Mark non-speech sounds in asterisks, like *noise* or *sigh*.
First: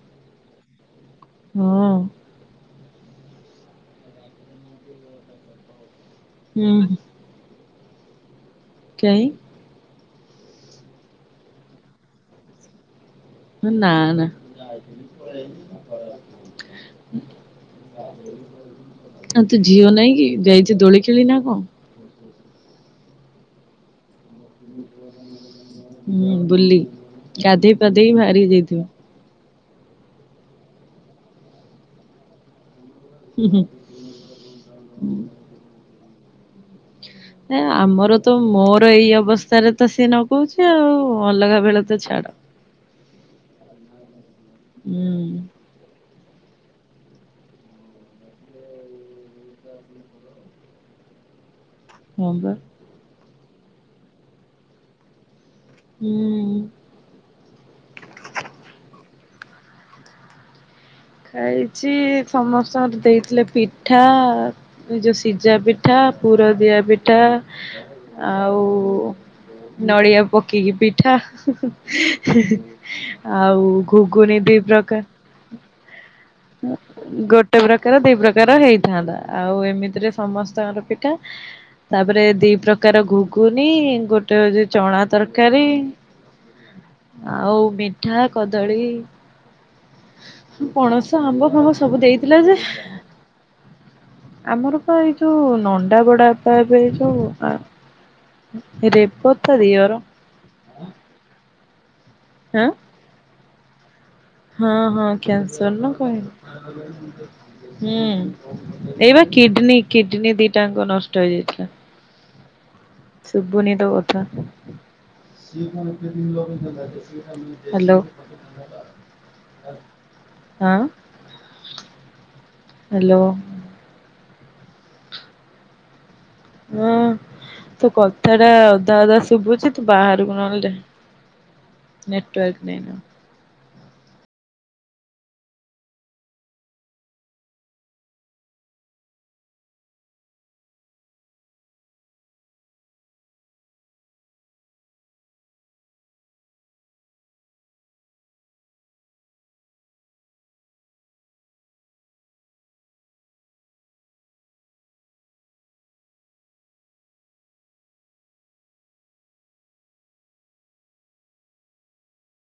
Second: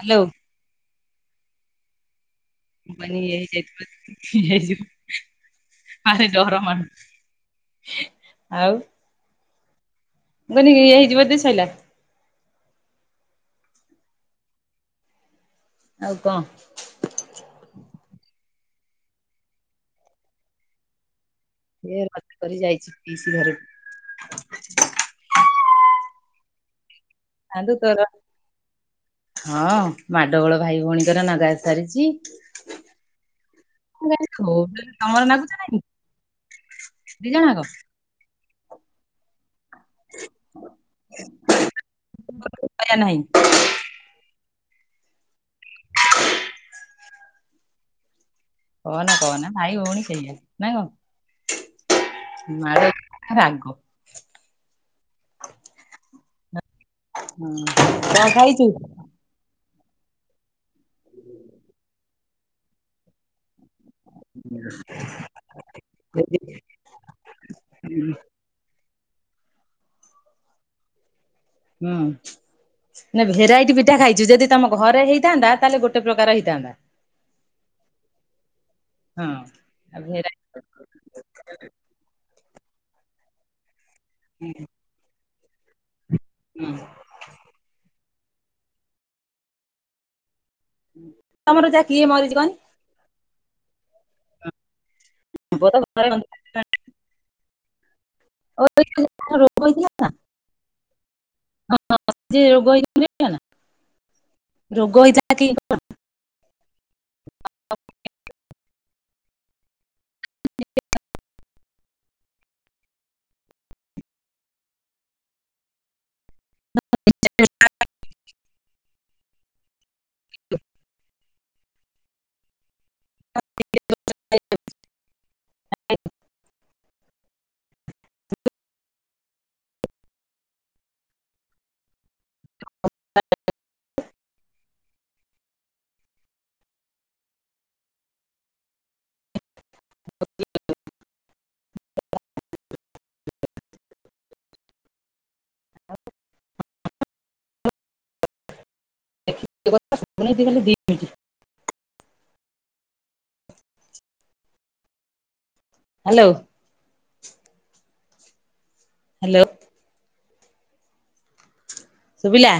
Hello. ହଁ। ମୁ କହିଲି *unintelligible* ହେଇଯିବ ଆରେ ଡର ହୁଁ ମାଡୁଛି। ଆଉ। କାଇଁ। ମୁଁ କହିଲି ଏଇଆ ହେଇଯିବ ବଧେ ସଇଲା। ନା ନା। ଆଉ କଣ? *unintelligible* ଆଉ ତୋ ଝିଅ ନାଇଁ କି ଯାଇଛି ଦୋଳି ଖେଳି ନା କଣ? *unintelligible* କରି ଯାଇଛି ପିସି ଘରକୁ। ହୁଁ ବୁଲି ଚାନ୍ଦୁ ଗାଧେଇ ତୋର ପାଧେଇ ବାହାରିକି ଯାଇଥିବ। ହଁ ମାଡଗୋଳ ଭାଇ ଭଉଣୀଙ୍କର ନଗା ସାରିଛି। ହୁଁ ହୁଁ। ମୁ କହିଲି ହଉଥିଲେ ତମର ନାଗୁଛ ନାଇଁ କି। ନାଇ ଆମର ତ ମୋର ଏଇ ଅବସ୍ଥାରେ ତ ସିଏ ନଗଉଛି ଆଉ ଅଲଗା ବେଳ ତ ଛାଡ। ପଇସା ନାହିଁ। ହୁଁ। କହନା କହନା ଭାଇ ଭଉଣୀ ସେଇଆ ନା ହଁ ବା କଣ ମାଡ ରାଗ। ହୁଁ। ହଁ କଣ ଖାଇଛୁ? ଖାଇଛି ସମସ୍ତଙ୍କର ଦେଇଥିଲେ ପିଠା ଏ ଯଉ ସିଝା ପି ଠା ପୁରଦିଆ ପିଠା। ଆଉ ନଡ଼ିଆ ପକେଇକି ପିଠା। ହୁଁ ନା ଆଉ ଗୁଗୁନି ଦି ପ୍ରକାର। ଥାନ୍ତା ତାହେଲେ ଗୋଟେ ପ୍ରକାର ହେଁ ଗୋଟେ ପ୍ରକାର ଦି ପ୍ରକାର ହେଇଥାନ୍ତା ହଁ ଆଉ ଆଉ ଏମିତିରେ ଭେରାଇଟି ସମସ୍ତଙ୍କର କି ଟା ତାପରେ ଦି ପ୍ରକାର ଗୁଗୁନି ଗୋଟେ ହୋଉଛି ଚଣା ତରକାରୀ। ହୁଁ। ଆଉ ମିଠା, କଦଳୀ। ପଣସ ଆମ୍ବ ତମର ଫାମ୍ବ ଯା ସବୁ କିଏ ମରିଛି ଦେଇଥିଲା କହନି ଯେ ଆମର ପା ଏଇ ଯୋଉ ପୁଅ ତ ନଣ୍ଡା ଘରେ ବଡାପା ଏବେ ଏଇ ଯୋଉ ଆ ରୋଗ ରେବତା ରିଅର। ହଁ। ହଁ *unintelligible* ହଁ ହଁ କ୍ୟାନସର ନ ହୁଁ ଏଇ ବା କିଡନୀ କିଡନୀ ଦିଟାଅଙ୍ଗ ନଷ୍ଟ ହେଇଯାଇଥିଲା। ଶୁଭୁନି ତୋ କଥା। ହ୍ୟାଲୋ। ହଁ। ହ୍ୟାଲୋ। *inaudible* ହଁ ତୋ କଥା ଟା ଅଧା ଅଧା ଶୁବୁଛି ତୁ ବାହାରକୁ ନହେଲେ ଦେ ନେଟୱାର୍କ ନାଇ ନା *inaudible* *inaudible* ଆ *inaudible* *unintelligible* ହ୍ୟାଲୋ। ହ୍ୟାଲୋ। ଶୁଭିଲା?